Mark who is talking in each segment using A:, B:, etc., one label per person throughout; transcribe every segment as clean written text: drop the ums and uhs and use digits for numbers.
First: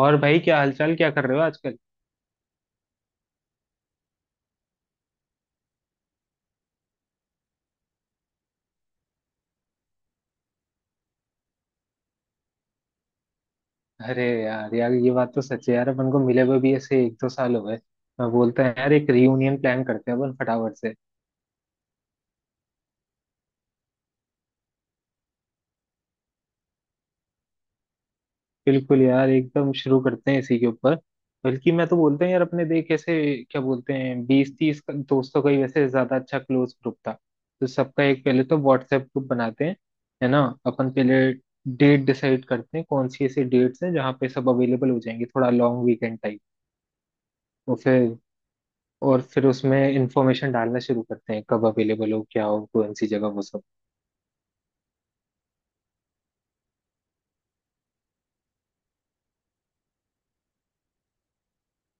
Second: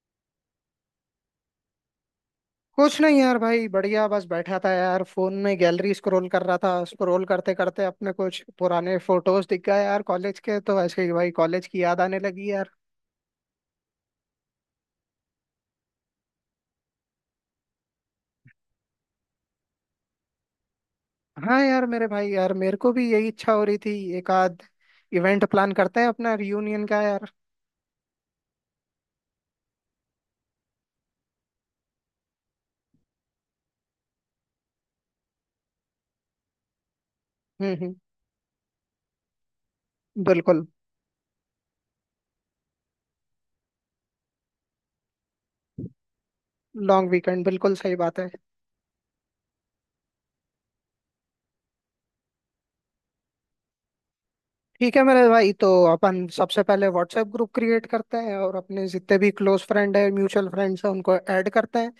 A: और भाई क्या हालचाल, क्या कर रहे हो आजकल।
B: कुछ नहीं यार। भाई बढ़िया। बस बैठा था यार, फोन में गैलरी स्क्रॉल कर रहा था। स्क्रॉल करते करते अपने कुछ पुराने फोटोज दिख गए यार, कॉलेज के। तो ऐसे ही भाई कॉलेज की याद आने लगी यार।
A: अरे यार यार, ये बात तो सच है यार, अपन को मिले हुए भी ऐसे 1-2 साल हो गए। मैं बोलता है यार, एक रियूनियन प्लान करते हैं अपन फटाफट से।
B: हाँ यार मेरे भाई, यार मेरे को भी यही इच्छा हो रही थी। एक आध इवेंट प्लान करते हैं अपना रियूनियन का यार।
A: बिल्कुल यार, एकदम शुरू करते हैं इसी के ऊपर। बल्कि मैं तो बोलता हूँ यार, अपने देख ऐसे क्या बोलते हैं, 20-30 दोस्तों का ही वैसे ज्यादा अच्छा क्लोज ग्रुप था। तो
B: हम्म।
A: सबका एक, पहले तो व्हाट्सएप ग्रुप बनाते हैं। है ना?
B: बिल्कुल।
A: अपन पहले डेट डिसाइड करते हैं, कौन सी ऐसी डेट्स हैं जहाँ पे सब अवेलेबल हो जाएंगे, थोड़ा long weekend type.
B: Long weekend बिल्कुल
A: और
B: सही
A: फिर
B: बात है।
A: और फिर उसमें इंफॉर्मेशन डालना शुरू करते हैं, कब अवेलेबल हो, क्या हो, कौन सी जगह, वो सब।
B: ठीक है मेरे भाई, तो अपन सबसे पहले व्हाट्सएप ग्रुप क्रिएट करते हैं और अपने जितने भी क्लोज फ्रेंड है, म्यूचुअल फ्रेंड्स हैं, उनको ऐड करते हैं।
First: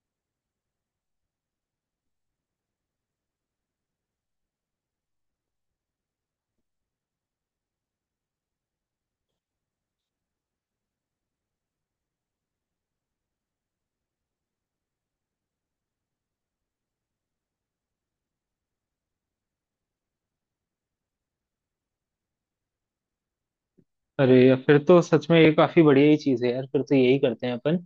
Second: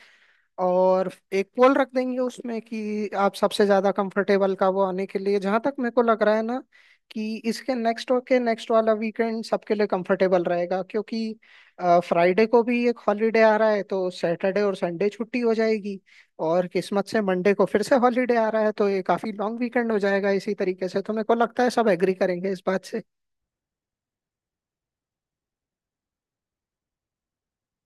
B: और एक पोल रख देंगे उसमें कि आप सबसे ज्यादा कंफर्टेबल का वो आने के लिए। जहां तक मेरे को लग रहा है ना, कि इसके नेक्स्ट के नेक्स्ट वाला वीकेंड सबके लिए कंफर्टेबल रहेगा, क्योंकि फ्राइडे को भी एक हॉलीडे आ रहा है, तो सैटरडे और संडे छुट्टी हो जाएगी। और किस्मत से मंडे को फिर से हॉलीडे आ रहा है, तो ये काफी लॉन्ग वीकेंड हो जाएगा। इसी तरीके से तो मेरे को लगता है सब एग्री करेंगे इस बात से।
A: अरे यार, फिर तो सच में ये काफी बढ़िया ही चीज है यार, फिर तो यही करते हैं अपन।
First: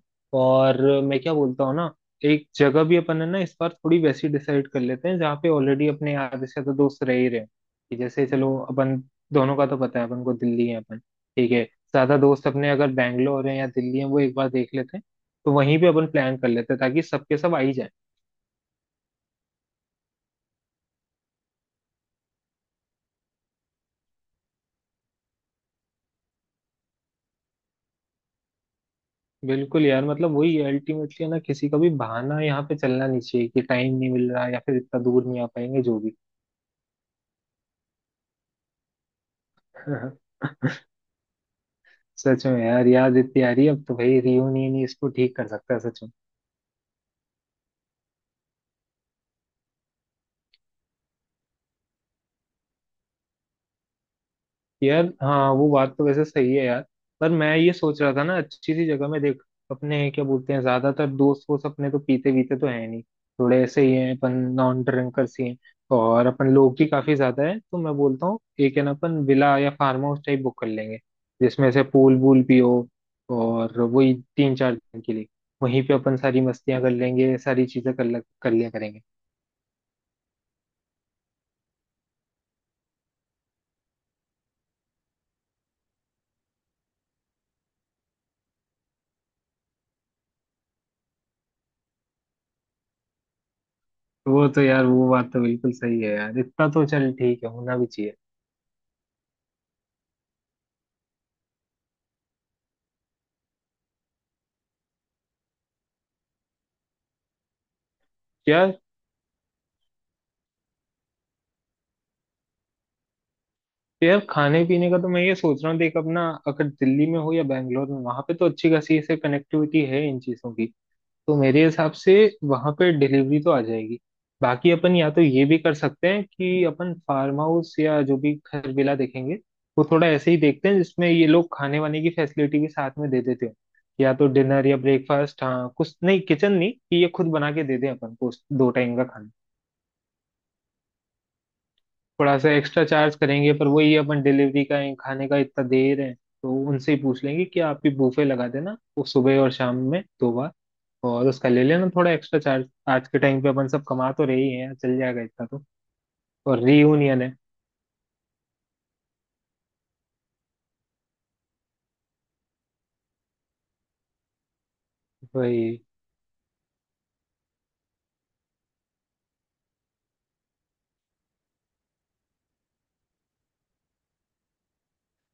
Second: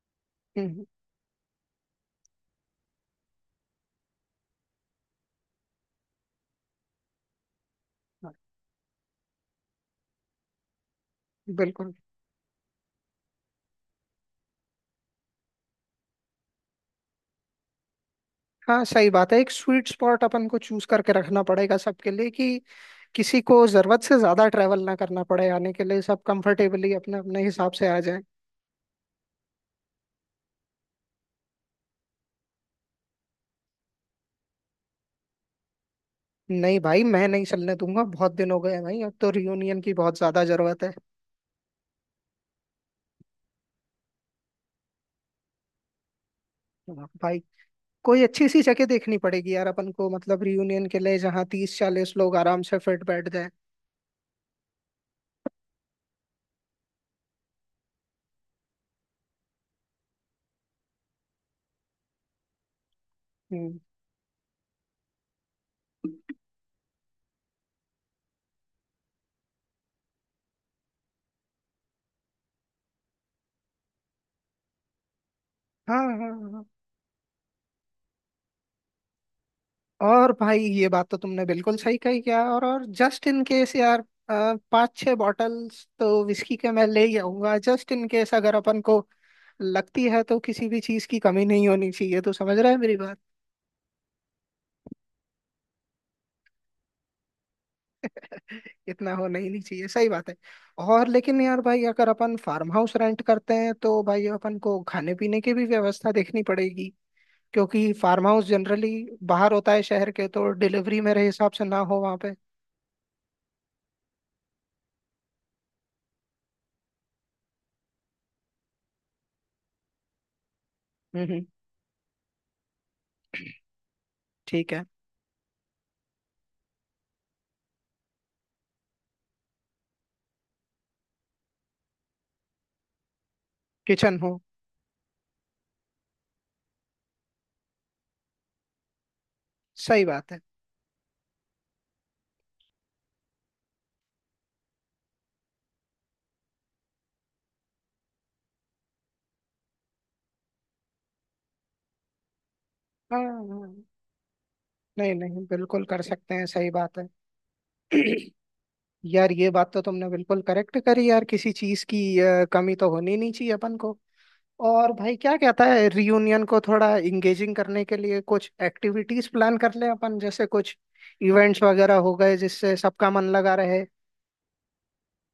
A: और
B: हम्म।
A: मैं क्या बोलता हूँ ना, एक जगह भी अपन, है ना, इस बार थोड़ी वैसी डिसाइड कर लेते हैं जहाँ पे ऑलरेडी अपने आधे से ज्यादा दोस्त रह ही रहे हैं। कि जैसे
B: हाँ।
A: चलो अपन दोनों का तो पता है अपन को, दिल्ली है अपन। ठीक है,
B: बिल्कुल।
A: ज्यादा दोस्त अपने अगर बैंगलोर है या दिल्ली है, वो एक बार देख लेते हैं। तो वहीं पे अपन प्लान कर लेते हैं ताकि सबके सब आ ही जाए।
B: हाँ सही बात है, एक स्वीट स्पॉट अपन को चूज करके रखना पड़ेगा सबके लिए, कि किसी को जरूरत से ज्यादा ट्रैवल ना करना पड़े आने के लिए। सब कंफर्टेबली अपने अपने हिसाब से आ जाए।
A: बिल्कुल यार, मतलब वही अल्टीमेटली, है ना, किसी का भी बहाना यहाँ पे चलना नहीं चाहिए कि टाइम नहीं मिल रहा या फिर इतना दूर नहीं आ पाएंगे, जो भी।
B: नहीं भाई, मैं नहीं चलने दूंगा। बहुत दिन हो गए हैं भाई, अब तो रियूनियन की बहुत ज्यादा जरूरत है।
A: सच में यार, याद इतनी आ रही है अब तो भाई, रियूनियन ही इसको ठीक कर सकता है सच में।
B: हाँ, भाई। कोई अच्छी सी जगह देखनी पड़ेगी यार अपन को, मतलब रियूनियन के लिए, जहाँ 30-40 लोग आराम से फिट बैठ जाए।
A: यार हाँ, वो बात तो वैसे सही है यार। पर मैं ये सोच रहा था ना, अच्छी सी जगह में, देख अपने क्या बोलते हैं, ज्यादातर दोस्त वोस्त अपने तो पीते वीते तो है नहीं, थोड़े
B: हम्म।
A: ऐसे ही हैं अपन, नॉन ड्रिंकर्स ही हैं। और अपन लोग ही काफी ज्यादा है, तो मैं बोलता हूँ एक, है ना, अपन विला या फार्म हाउस टाइप बुक कर लेंगे जिसमें से पूल वूल भी हो। और वही 3-4 दिन के लिए वहीं पे
B: हाँ हाँ
A: अपन सारी
B: हाँ, हाँ।
A: मस्तियां कर लेंगे, सारी चीजें कर लिया करेंगे।
B: और भाई ये बात तो तुमने बिल्कुल सही कही क्या। और जस्ट इन केस यार, पाँच छह बॉटल्स तो विस्की के मैं ले ही आऊंगा, जस्ट इन केस अगर अपन को लगती है। तो किसी भी चीज की कमी नहीं होनी चाहिए। तो समझ रहे हैं मेरी बात।
A: वो तो यार, वो बात तो बिल्कुल सही है यार, इतना तो चल, ठीक है, होना भी चाहिए।
B: इतना होना ही नहीं चाहिए, सही बात है। और लेकिन यार भाई, अगर अपन फार्म हाउस रेंट करते हैं, तो भाई अपन को खाने पीने की भी व्यवस्था देखनी पड़ेगी, क्योंकि फार्म हाउस
A: क्या?
B: जनरली बाहर होता है शहर के। तो डिलीवरी मेरे हिसाब से ना हो वहाँ पे।
A: तो यार खाने पीने का तो मैं ये सोच रहा हूँ, देख अपना अगर दिल्ली में हो या बैंगलोर में, वहां पे तो अच्छी खासी ऐसे कनेक्टिविटी है इन चीजों की।
B: हम्म
A: तो
B: हम्म,
A: मेरे हिसाब से वहां पे डिलीवरी तो आ जाएगी। बाकी
B: ठीक है।
A: अपन या तो ये भी कर सकते हैं कि अपन फार्म हाउस या जो भी घर विला देखेंगे, वो थोड़ा ऐसे ही देखते हैं जिसमें ये लोग खाने वाने की फैसिलिटी भी साथ में दे देते हैं। या
B: किचन
A: तो
B: हो।
A: डिनर या ब्रेकफास्ट, हाँ कुछ नहीं, किचन नहीं, कि ये खुद बना के दे दें अपन को दो टाइम का।
B: सही बात है।
A: थोड़ा सा एक्स्ट्रा चार्ज करेंगे, पर वही अपन डिलीवरी का खाने का इतना दे रहे हैं, तो उनसे ही पूछ लेंगे कि आप भी बूफे लगा देना, वो सुबह और शाम में 2 बार, और उसका ले लेना थोड़ा एक्स्ट्रा चार्ज। आज के
B: हाँ
A: टाइम पे अपन
B: हाँ,
A: सब कमा तो रहे ही हैं, चल
B: नहीं
A: जाएगा
B: नहीं
A: इतना तो।
B: बिल्कुल कर सकते हैं,
A: और
B: सही बात है।
A: रीयूनियन है
B: यार ये बात तो तुमने बिल्कुल करेक्ट करी यार, किसी चीज की कमी तो होनी नहीं चाहिए अपन को। और भाई क्या कहता
A: भाई।
B: है, रियूनियन को थोड़ा इंगेजिंग करने के लिए कुछ एक्टिविटीज प्लान कर लें अपन, जैसे कुछ इवेंट्स वगैरह हो गए, जिससे सबका मन लगा रहे।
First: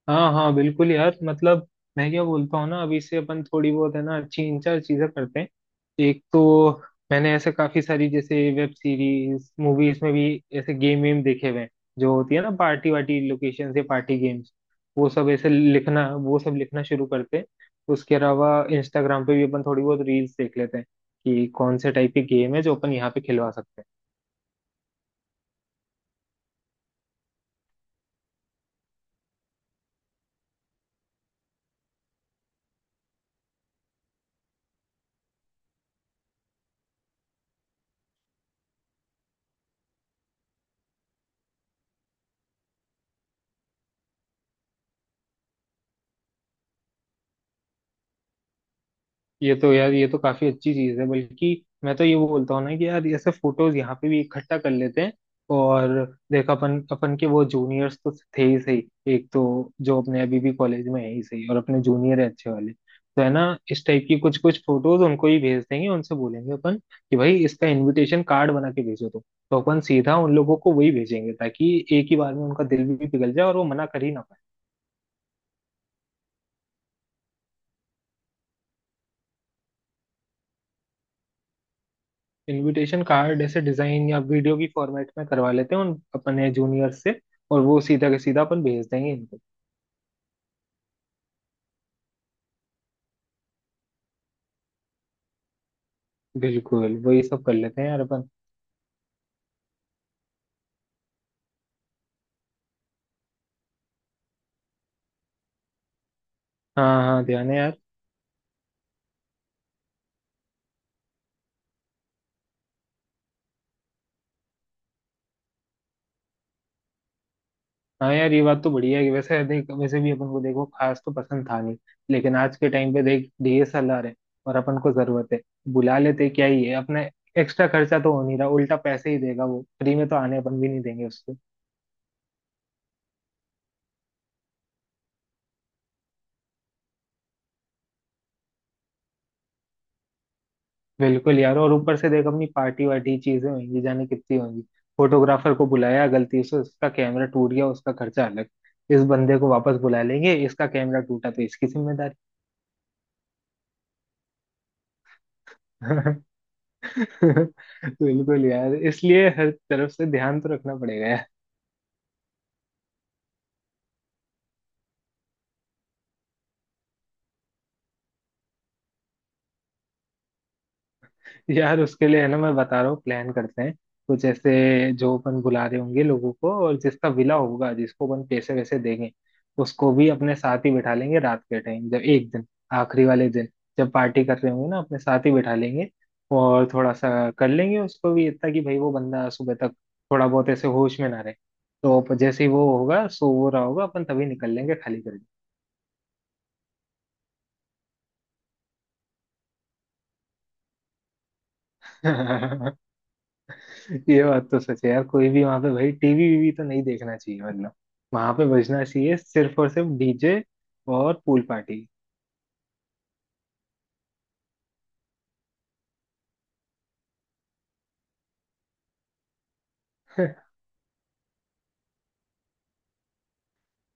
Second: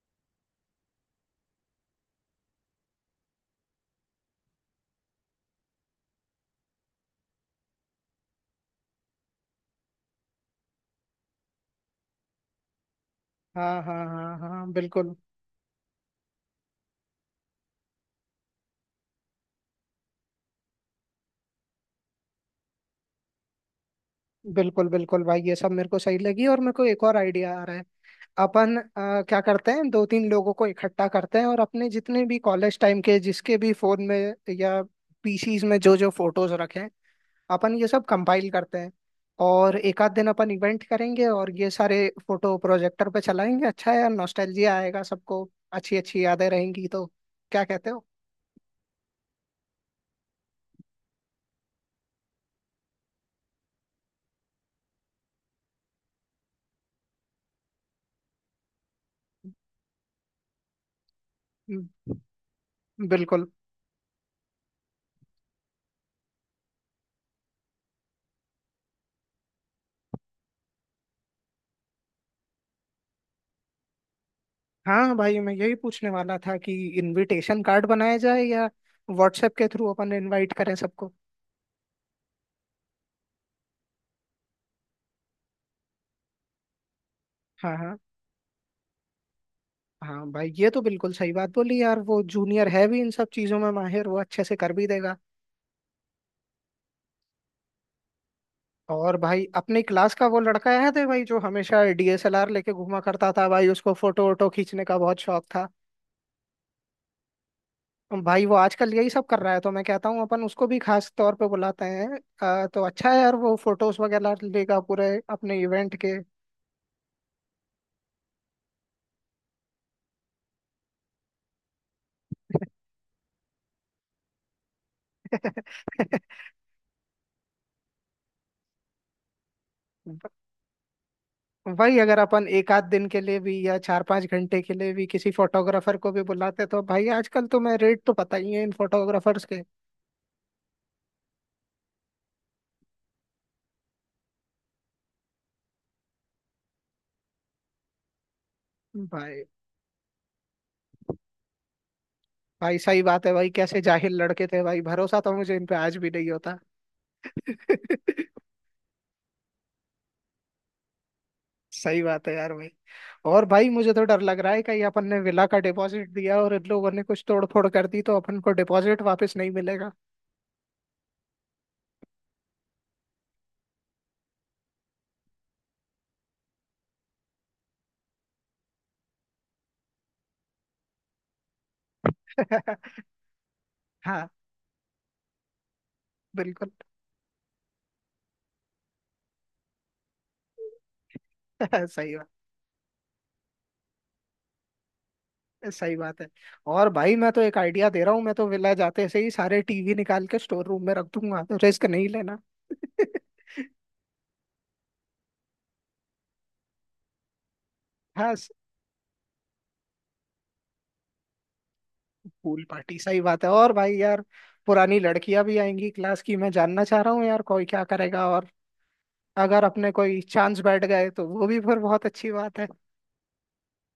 A: हाँ हाँ, बिल्कुल यार, मतलब मैं क्या बोलता हूँ ना, अभी से अपन थोड़ी बहुत, है ना, अच्छी इन चार चीजें करते हैं। एक तो मैंने ऐसे काफी सारी, जैसे वेब सीरीज मूवीज में भी, ऐसे गेम वेम देखे हुए हैं, जो होती है ना पार्टी वार्टी लोकेशन
B: हाँ
A: से,
B: हाँ
A: पार्टी
B: हाँ
A: गेम्स,
B: हाँ
A: वो
B: बिल्कुल।
A: सब ऐसे लिखना, वो सब लिखना शुरू करते हैं। उसके अलावा इंस्टाग्राम पे भी अपन थोड़ी बहुत रील्स देख लेते हैं कि कौन से टाइप की गेम है जो अपन यहाँ पे खिलवा सकते हैं।
B: बिल्कुल बिल्कुल भाई, ये सब मेरे को सही लगी। और मेरे को एक और आइडिया आ रहा है। अपन क्या करते हैं, दो तीन लोगों को इकट्ठा करते हैं, और अपने जितने भी कॉलेज टाइम के जिसके भी फोन में या पीसीज में जो जो फोटोज रखे हैं, अपन ये सब कंपाइल करते हैं। और एक आध दिन अपन इवेंट करेंगे, और ये सारे फोटो प्रोजेक्टर पे चलाएंगे। अच्छा है यार, नॉस्टैल्जिया आएगा सबको। अच्छी अच्छी यादें रहेंगी। तो क्या कहते हो।
A: ये तो यार, ये तो काफी अच्छी चीज है। बल्कि मैं तो ये बोलता हूँ ना कि यार ऐसे फोटोज यहाँ पे भी इकट्ठा कर लेते हैं। और देख अपन अपन के वो जूनियर्स तो थे ही सही। एक तो जो अपने अभी भी कॉलेज में है ही सही, और अपने
B: हम्म,
A: जूनियर है अच्छे वाले, तो है ना,
B: बिल्कुल।
A: इस टाइप की कुछ कुछ फोटोज उनको ही भेज देंगे, उनसे बोलेंगे अपन कि भाई इसका इनविटेशन कार्ड बना के भेजो, तो अपन सीधा उन लोगों को वही भेजेंगे ताकि एक ही बार में उनका दिल भी पिघल जाए और वो मना कर ही ना।
B: हाँ भाई, मैं यही पूछने वाला था कि इनविटेशन कार्ड बनाया जाए, या व्हाट्सएप के थ्रू अपन इनवाइट करें सबको।
A: इनविटेशन कार्ड ऐसे डिजाइन या वीडियो की फॉर्मेट में करवा लेते हैं उन अपने जूनियर से, और
B: हाँ
A: वो
B: हाँ।
A: सीधा के सीधा अपन भेज देंगे इनको।
B: हाँ भाई ये तो बिल्कुल सही बात बोली यार, वो जूनियर है भी इन सब चीजों में माहिर, वो अच्छे से कर भी देगा।
A: बिल्कुल, वही सब कर लेते हैं यार अपन।
B: और भाई अपनी क्लास का वो लड़का याद है भाई, जो हमेशा डीएसएलआर लेके घूमा करता था, भाई उसको फोटो वोटो खींचने का बहुत शौक था।
A: हाँ हाँ ध्यान है यार।
B: भाई वो आजकल यही सब कर रहा है, तो मैं कहता हूँ अपन उसको भी खास तौर पे बुलाते हैं। तो अच्छा है यार, वो फोटोज वगैरह लेगा पूरे अपने इवेंट के।
A: हाँ यार, ये बात तो बढ़िया है कि वैसे देख, वैसे भी अपन को देखो खास तो पसंद था नहीं, लेकिन आज के टाइम पे देख, डीएसएलआर है और अपन को जरूरत है, बुला लेते क्या ही है अपने, एक्स्ट्रा खर्चा तो हो नहीं रहा, उल्टा पैसे ही देगा वो, फ्री में तो आने अपन भी नहीं देंगे उसको।
B: वही अगर अपन एक आध दिन के लिए भी, या चार पांच घंटे के लिए भी किसी फोटोग्राफर को भी बुलाते, तो भाई आजकल तो मैं रेट तो पता ही है इन फोटोग्राफर्स के।
A: बिल्कुल यार, और ऊपर से देख, अपनी पार्टी वार्टी चीजें होंगी, जाने कितनी होंगी। फोटोग्राफर को बुलाया, गलती से उसका कैमरा टूट गया, उसका खर्चा अलग। इस बंदे
B: भाई
A: को वापस बुला लेंगे, इसका कैमरा टूटा तो इसकी जिम्मेदारी।
B: भाई सही बात है भाई, कैसे जाहिल लड़के थे भाई, भरोसा तो मुझे इन पे आज भी नहीं होता।
A: बिल्कुल यार, इसलिए हर तरफ से ध्यान तो रखना पड़ेगा।
B: सही बात है यार भाई। और भाई मुझे तो डर लग रहा है, कहीं अपन ने विला का डिपॉजिट दिया और इन लोगों ने कुछ तोड़ फोड़ कर दी, तो अपन को डिपॉजिट वापस नहीं मिलेगा।
A: यार उसके लिए, है ना, मैं बता रहा हूँ, प्लान करते हैं। कुछ ऐसे जो अपन बुला रहे होंगे लोगों को, और जिसका विला होगा, जिसको अपन पैसे वैसे देंगे, उसको भी अपने साथ ही बिठा लेंगे रात के टाइम जब, एक दिन आखिरी वाले दिन जब पार्टी
B: हाँ
A: कर रहे होंगे ना, अपने साथ ही बिठा लेंगे। और
B: बिल्कुल।
A: थोड़ा सा कर लेंगे उसको भी इतना कि भाई वो बंदा सुबह तक थोड़ा बहुत ऐसे होश में ना रहे। तो
B: सही।
A: जैसे ही वो होगा, सो वो रहा होगा, अपन तभी निकल लेंगे खाली
B: सही बात है। और भाई मैं तो एक आइडिया दे रहा हूँ, मैं तो विला जाते से ही सारे टीवी निकाल के स्टोर रूम में रख दूंगा। तो रिस्क नहीं लेना।
A: करके। ये बात तो सच है यार, कोई भी वहां पे भाई टीवी वीवी तो नहीं देखना चाहिए, मतलब वहां
B: हाँ।
A: पे बजना चाहिए सिर्फ और सिर्फ डीजे और पूल पार्टी।
B: पूल पार्टी सही बात है। और भाई यार पुरानी लड़कियां भी आएंगी क्लास की, मैं जानना चाह रहा हूँ यार कोई क्या करेगा। और अगर अपने कोई चांस बैठ गए, तो वो भी फिर बहुत अच्छी बात है।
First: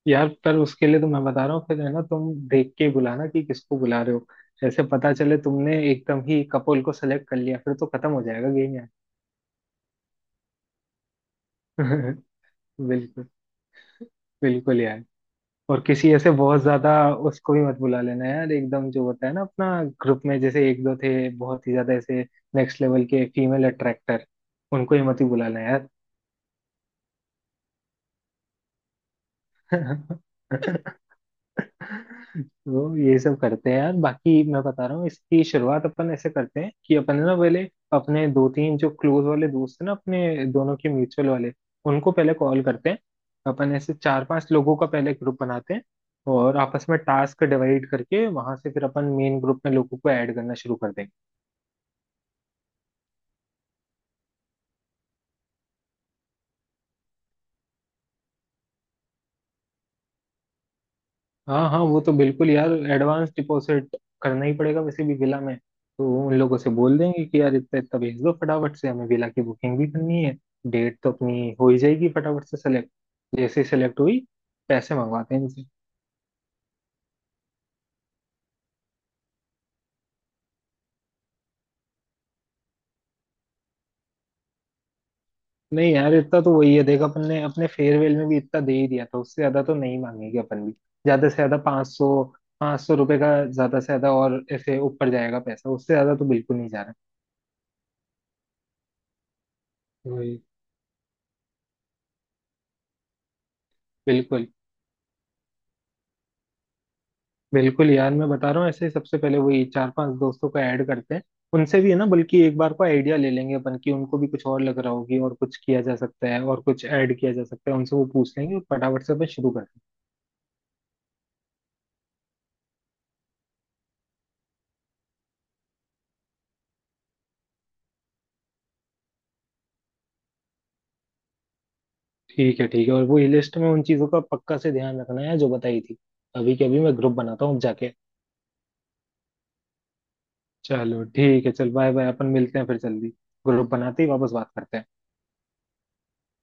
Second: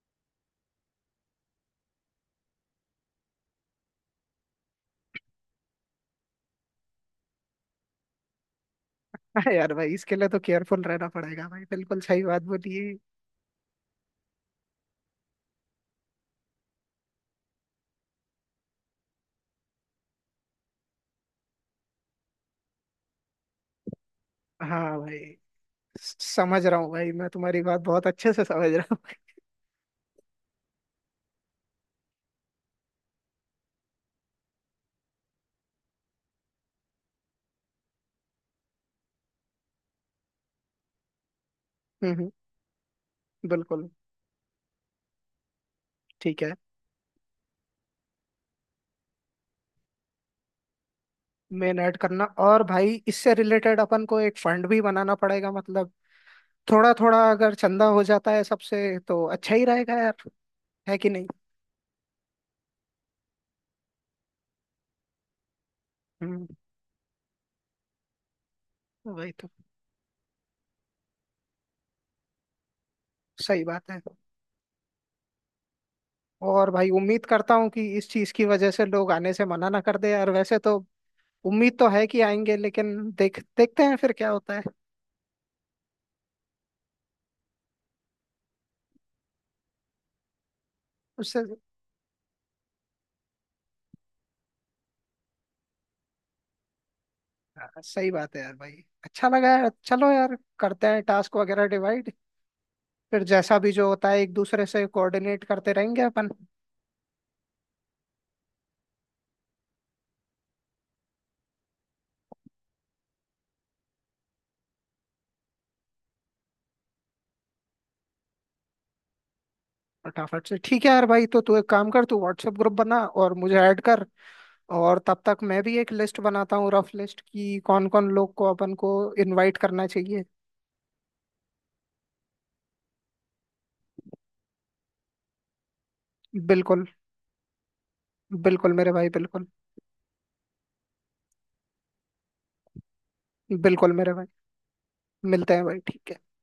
A: यार, पर उसके लिए तो मैं बता रहा हूँ फिर, है ना, तुम देख के बुलाना कि किसको बुला रहे हो। ऐसे पता चले तुमने एकदम ही कपोल को सेलेक्ट कर लिया, फिर तो खत्म हो जाएगा गेम यार।
B: हाँ यार भाई, इसके लिए तो केयरफुल रहना पड़ेगा भाई, बिल्कुल सही बात बोलिए।
A: बिल्कुल, बिल्कुल यार। और किसी ऐसे बहुत ज्यादा, उसको भी मत बुला लेना यार एकदम, जो होता है ना अपना ग्रुप में जैसे एक दो थे बहुत ही ज्यादा ऐसे, नेक्स्ट लेवल के फीमेल अट्रैक्टर, उनको
B: हाँ
A: ही
B: भाई,
A: मत ही बुला लेना
B: समझ रहा हूँ भाई, मैं तुम्हारी बात बहुत अच्छे से समझ रहा हूँ।
A: यार। तो ये सब करते हैं यार। बाकी मैं बता रहा हूँ, इसकी शुरुआत अपन ऐसे करते हैं कि अपन, है ना, पहले अपने दो तीन जो क्लोज वाले दोस्त हैं ना, अपने दोनों के म्यूचुअल वाले, उनको
B: हम्म, हम्म,
A: पहले कॉल करते हैं। अपन
B: बिल्कुल।
A: ऐसे 4-5 लोगों का पहले ग्रुप बनाते हैं,
B: ठीक है।
A: और आपस में टास्क डिवाइड करके वहां से फिर अपन मेन ग्रुप में लोगों को ऐड करना शुरू कर देंगे।
B: मेन ऐड करना। और भाई इससे रिलेटेड अपन को एक फंड भी बनाना पड़ेगा, मतलब थोड़ा थोड़ा अगर चंदा हो जाता है सबसे, तो अच्छा ही रहेगा यार। है कि नहीं।
A: हाँ हाँ, वो तो बिल्कुल यार, एडवांस डिपॉजिट करना ही पड़ेगा वैसे भी विला में। तो वो उन
B: हम्म।
A: लोगों से बोल देंगे कि यार इतना इतना भेज दो फटाफट से, हमें विला
B: वही
A: की
B: तो।
A: बुकिंग भी करनी है। डेट तो अपनी हो ही जाएगी फटाफट से सेलेक्ट। जैसे
B: सही
A: ही
B: बात है।
A: सेलेक्ट हुई, पैसे मंगवाते हैं इनसे।
B: और भाई उम्मीद करता हूँ कि इस चीज की वजह से लोग आने से मना ना कर दे यार। वैसे तो उम्मीद तो है कि आएंगे, लेकिन देख देखते हैं फिर क्या होता है
A: नहीं यार, इतना तो वही है, देख अपन ने अपने फेयरवेल में भी इतना दे ही दिया था, उससे ज्यादा तो नहीं मांगेंगे अपन भी। ज्यादा से
B: उससे
A: ज्यादा 500, 500 रुपये का ज्यादा से ज्यादा, और ऐसे ऊपर जाएगा पैसा, उससे ज्यादा तो बिल्कुल नहीं जा रहा
B: हाँ, सही बात है यार भाई। अच्छा लगा यार, चलो
A: है
B: यार
A: वही।
B: करते हैं टास्क वगैरह डिवाइड। फिर जैसा भी जो होता है एक
A: बिल्कुल,
B: दूसरे से कोऑर्डिनेट करते रहेंगे अपन।
A: बिल्कुल यार, मैं बता रहा हूँ ऐसे ही, सबसे पहले वही 4-5 दोस्तों को ऐड करते हैं। उनसे भी, है ना, बल्कि एक बार को आइडिया ले लेंगे अपन कि उनको भी कुछ और लग रहा होगी और कुछ किया जा सकता है, और कुछ ऐड किया जा सकता है उनसे, वो पूछ लेंगे और फटाफट से अपन शुरू करते हैं।
B: फटाफट से ठीक है यार भाई, तो तू एक काम कर, तू व्हाट्सएप ग्रुप बना और मुझे ऐड कर। और तब तक मैं भी एक लिस्ट बनाता हूँ, रफ लिस्ट, कि कौन कौन लोग को अपन को इनवाइट करना चाहिए।
A: ठीक है ठीक है, और वो लिस्ट में उन चीजों का पक्का से ध्यान रखना है जो बताई थी। अभी के अभी
B: बिल्कुल।
A: मैं ग्रुप बनाता हूँ जाके।
B: बिल्कुल मेरे भाई बिल्कुल।
A: चलो ठीक है, चल बाय बाय, अपन मिलते हैं फिर जल्दी। ग्रुप
B: बिल्कुल
A: बनाते ही
B: मेरे भाई,
A: वापस बात करते हैं।
B: मिलते हैं भाई ठीक है।